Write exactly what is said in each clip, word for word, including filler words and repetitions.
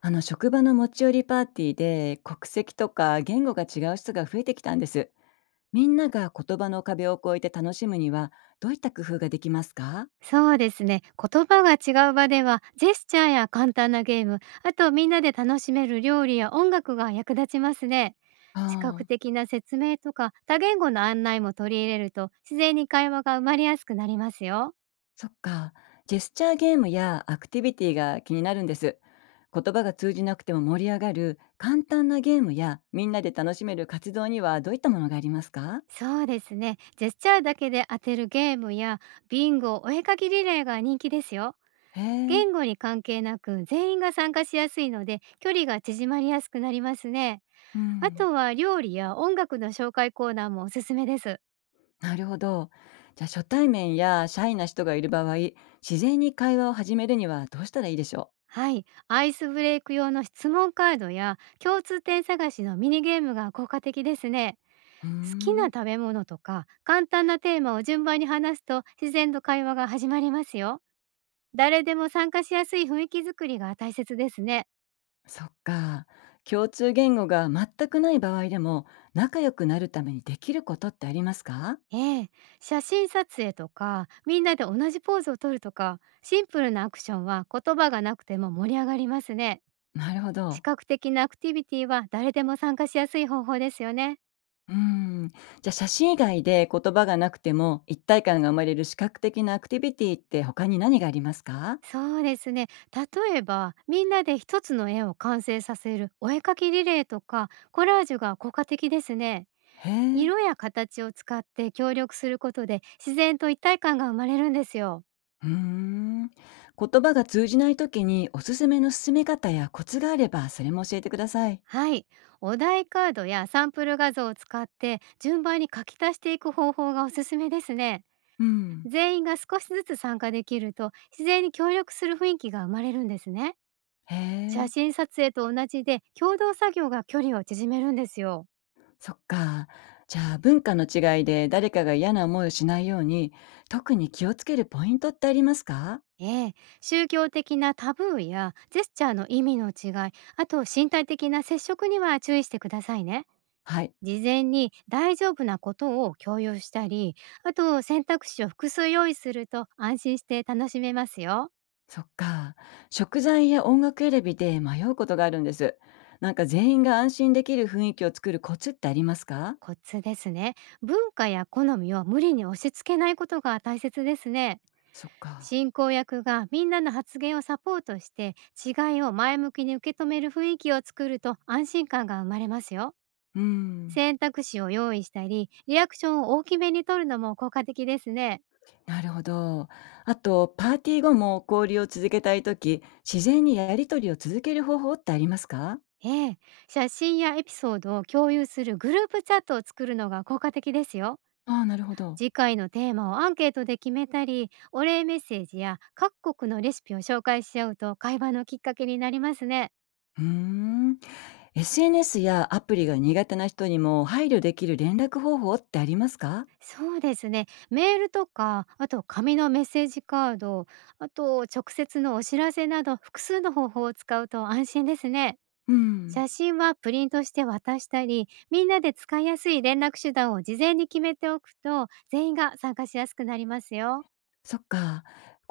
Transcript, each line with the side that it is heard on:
left: あの職場の持ち寄りパーティーで国籍とか言語が違う人が増えてきたんです。みんなが言葉の壁を越えて楽しむにはどういった工夫ができますか？
right: そうですね。言葉が違う場では、ジェスチャーや簡単なゲーム、あとみんなで楽しめる料理や音楽が役立ちますね。
left: あ
right: 視覚
left: あ。
right: 的な説明とか多言語の案内も取り入れると、自然に会話が生まれやすくなりますよ。
left: そっか。ジェスチャーゲームやアクティビティが気になるんです。言葉が通じなくても盛り上がる簡単なゲームやみんなで楽しめる活動にはどういったものがありますか？
right: そうですね。ジェスチャーだけで当てるゲームやビンゴ、お絵かきリレーが人気ですよ。
left: へえ。
right: 言語に関係なく全員が参加しやすいので、距離が縮まりやすくなりますね。
left: う
right: あ
left: ん。
right: とは料理や音楽の紹介コーナーもおすすめです。
left: なるほど。じゃあ初対面やシャイな人がいる場合、自然に会話を始めるにはどうしたらいいでしょう？
right: はい、アイスブレイク用の質問カードや共通点探しのミニゲームが効果的ですね。
left: うー
right: 好きな
left: ん。
right: 食べ物とか簡単なテーマを順番に話すと、自然と会話が始まりますよ。誰でも参加しやすい雰囲気づくりが大切ですね。
left: そっか。共通言語が全くない場合でも仲良くなるためにできることってありますか？
right: ええ、写真撮影とか、みんなで同じポーズを取るとか、シンプルなアクションは言葉がなくても盛り上がりますね。
left: なるほ
right: 視
left: ど。
right: 覚的なアクティビティは誰でも参加しやすい方法ですよね。
left: うーん。じゃあ写真以外で言葉がなくても一体感が生まれる視覚的なアクティビティって他に何がありますか？
right: そうですね。例えば、みんなで一つの絵を完成させるお絵かきリレーとか、コラージュが効果的ですね。
left: へえ。
right: 色や形を使って協力することで、自然と一体感が生まれるんですよ。
left: うーん。言葉が通じない時におすすめの進め方やコツがあればそれも教えてください。
right: はい。お題カードやサンプル画像を使って、順番に書き足していく方法がおすすめですね。
left: うん。
right: 全員が少しずつ参加できると、自然に協力する雰囲気が生まれるんですね。
left: へ
right: 写
left: え。
right: 真撮影と同じで、共同作業が距離を縮めるんですよ。
left: そっか。じゃあ文化の違いで誰かが嫌な思いをしないように特に気をつけるポイントってありますか？
right: ええ、宗教的なタブーやジェスチャーの意味の違い、あと身体的な接触には注意してくださいね。
left: はい。
right: 事前に大丈夫なことを共有したり、あと選択肢を複数用意すると安心して楽しめますよ。
left: そっか。食材や音楽選びで迷うことがあるんです。なんか全員が安心できる雰囲気を作るコツってありますか？
right: コツですね。文化や好みを無理に押し付けないことが大切ですね。
left: そっか。
right: 進行役がみんなの発言をサポートして、違いを前向きに受け止める雰囲気を作ると、安心感が生まれますよ。
left: うーん。
right: 選択肢を用意したり、リアクションを大きめに取るのも効果的ですね。
left: なるほど。あと、パーティー後も交流を続けたいとき、自然にやりとりを続ける方法ってありますか？
right: ええ、写真やエピソードを共有するグループチャットを作るのが効果的ですよ。
left: ああー、なるほど。
right: 次回のテーマをアンケートで決めたり、お礼メッセージや各国のレシピを紹介し合うと、会話のきっかけになりますね。
left: うーん。エスエヌエス やアプリが苦手な人にも配慮できる連絡方法ってありますか？
right: そうですね。メールとか、あと紙のメッセージカード、あと直接のお知らせなど、複数の方法を使うと安心ですね。
left: うん。
right: 写真はプリントして渡したり、みんなで使いやすい連絡手段を事前に決めておくと、全員が参加しやすくなりますよ。
left: そっか。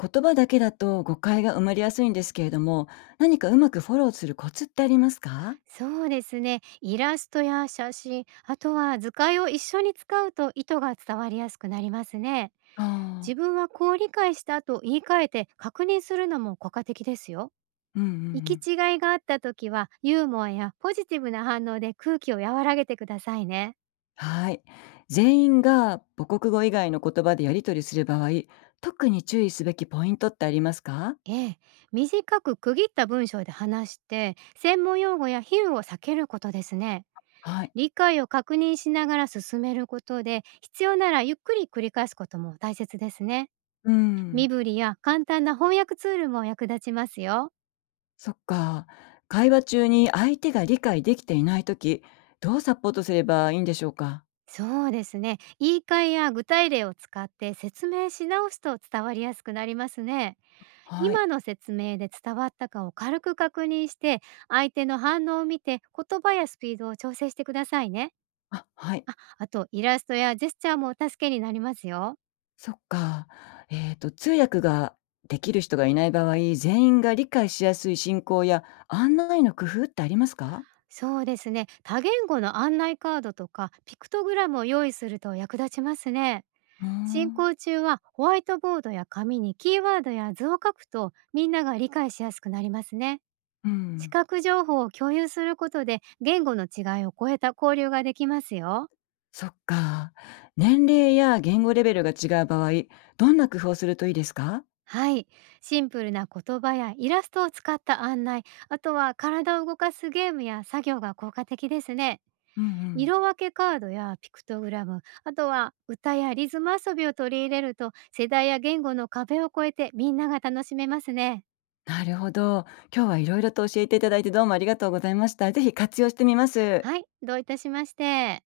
left: 言葉だけだと誤解が生まれやすいんですけれども、何かうまくフォローするコツってありますか？
right: そうですね。イラストや写真、あとは図解を一緒に使うと、意図が伝わりやすくなりますね。
left: ああ。
right: 自分はこう理解したと言い換えて確認するのも効果的ですよ。
left: うんうんう
right: 行
left: ん。
right: き違いがあった時は、ユーモアやポジティブな反応で空気を和らげてくださいね。
left: はい。全員が母国語以外の言葉でやり取りする場合、特に注意すべきポイントってありますか？
right: ええ、短く区切った文章で話して、専門用語や比喩を避けることですね。
left: はい。
right: 理解を確認しながら進めることで、必要ならゆっくり繰り返すことも大切ですね。
left: う
right: 身
left: ん。
right: 振りや簡単な翻訳ツールも役立ちますよ。
left: そっか。会話中に相手が理解できていないとき、どうサポートすればいいんでしょうか？
right: そうですね、言い換えや具体例を使って説明し直すと伝わりやすくなりますね。
left: はい。
right: 今の説明で伝わったかを軽く確認して、相手の反応を見て言葉やスピードを調整してくださいね。
left: あ、はい。
right: あと、イラストやジェスチャーも助けになりますよ。
left: そっか。えっと、通訳ができる人がいない場合、全員が理解しやすい進行や案内の工夫ってありますか？
right: そうですね。多言語の案内カードとかピクトグラムを用意すると役立ちますね。
left: うー
right: 進
left: ん。
right: 行中はホワイトボードや紙にキーワードや図を書くと、みんなが理解しやすくなりますね。
left: う
right: 視
left: ん。
right: 覚情報を共有することで、言語の違いを超えた交流ができますよ。
left: そっか。年齢や言語レベルが違う場合、どんな工夫をするといいですか？
right: はい。シンプルな言葉やイラストを使った案内、あとは体を動かすゲームや作業が効果的ですね。
left: うんうん。
right: 色分けカードやピクトグラム、あとは歌やリズム遊びを取り入れると、世代や言語の壁を越えて、みんなが楽しめますね。
left: なるほど。今日はいろいろと教えていただいてどうもありがとうございました。ぜひ活用してみます。
right: はい、どういたしまして。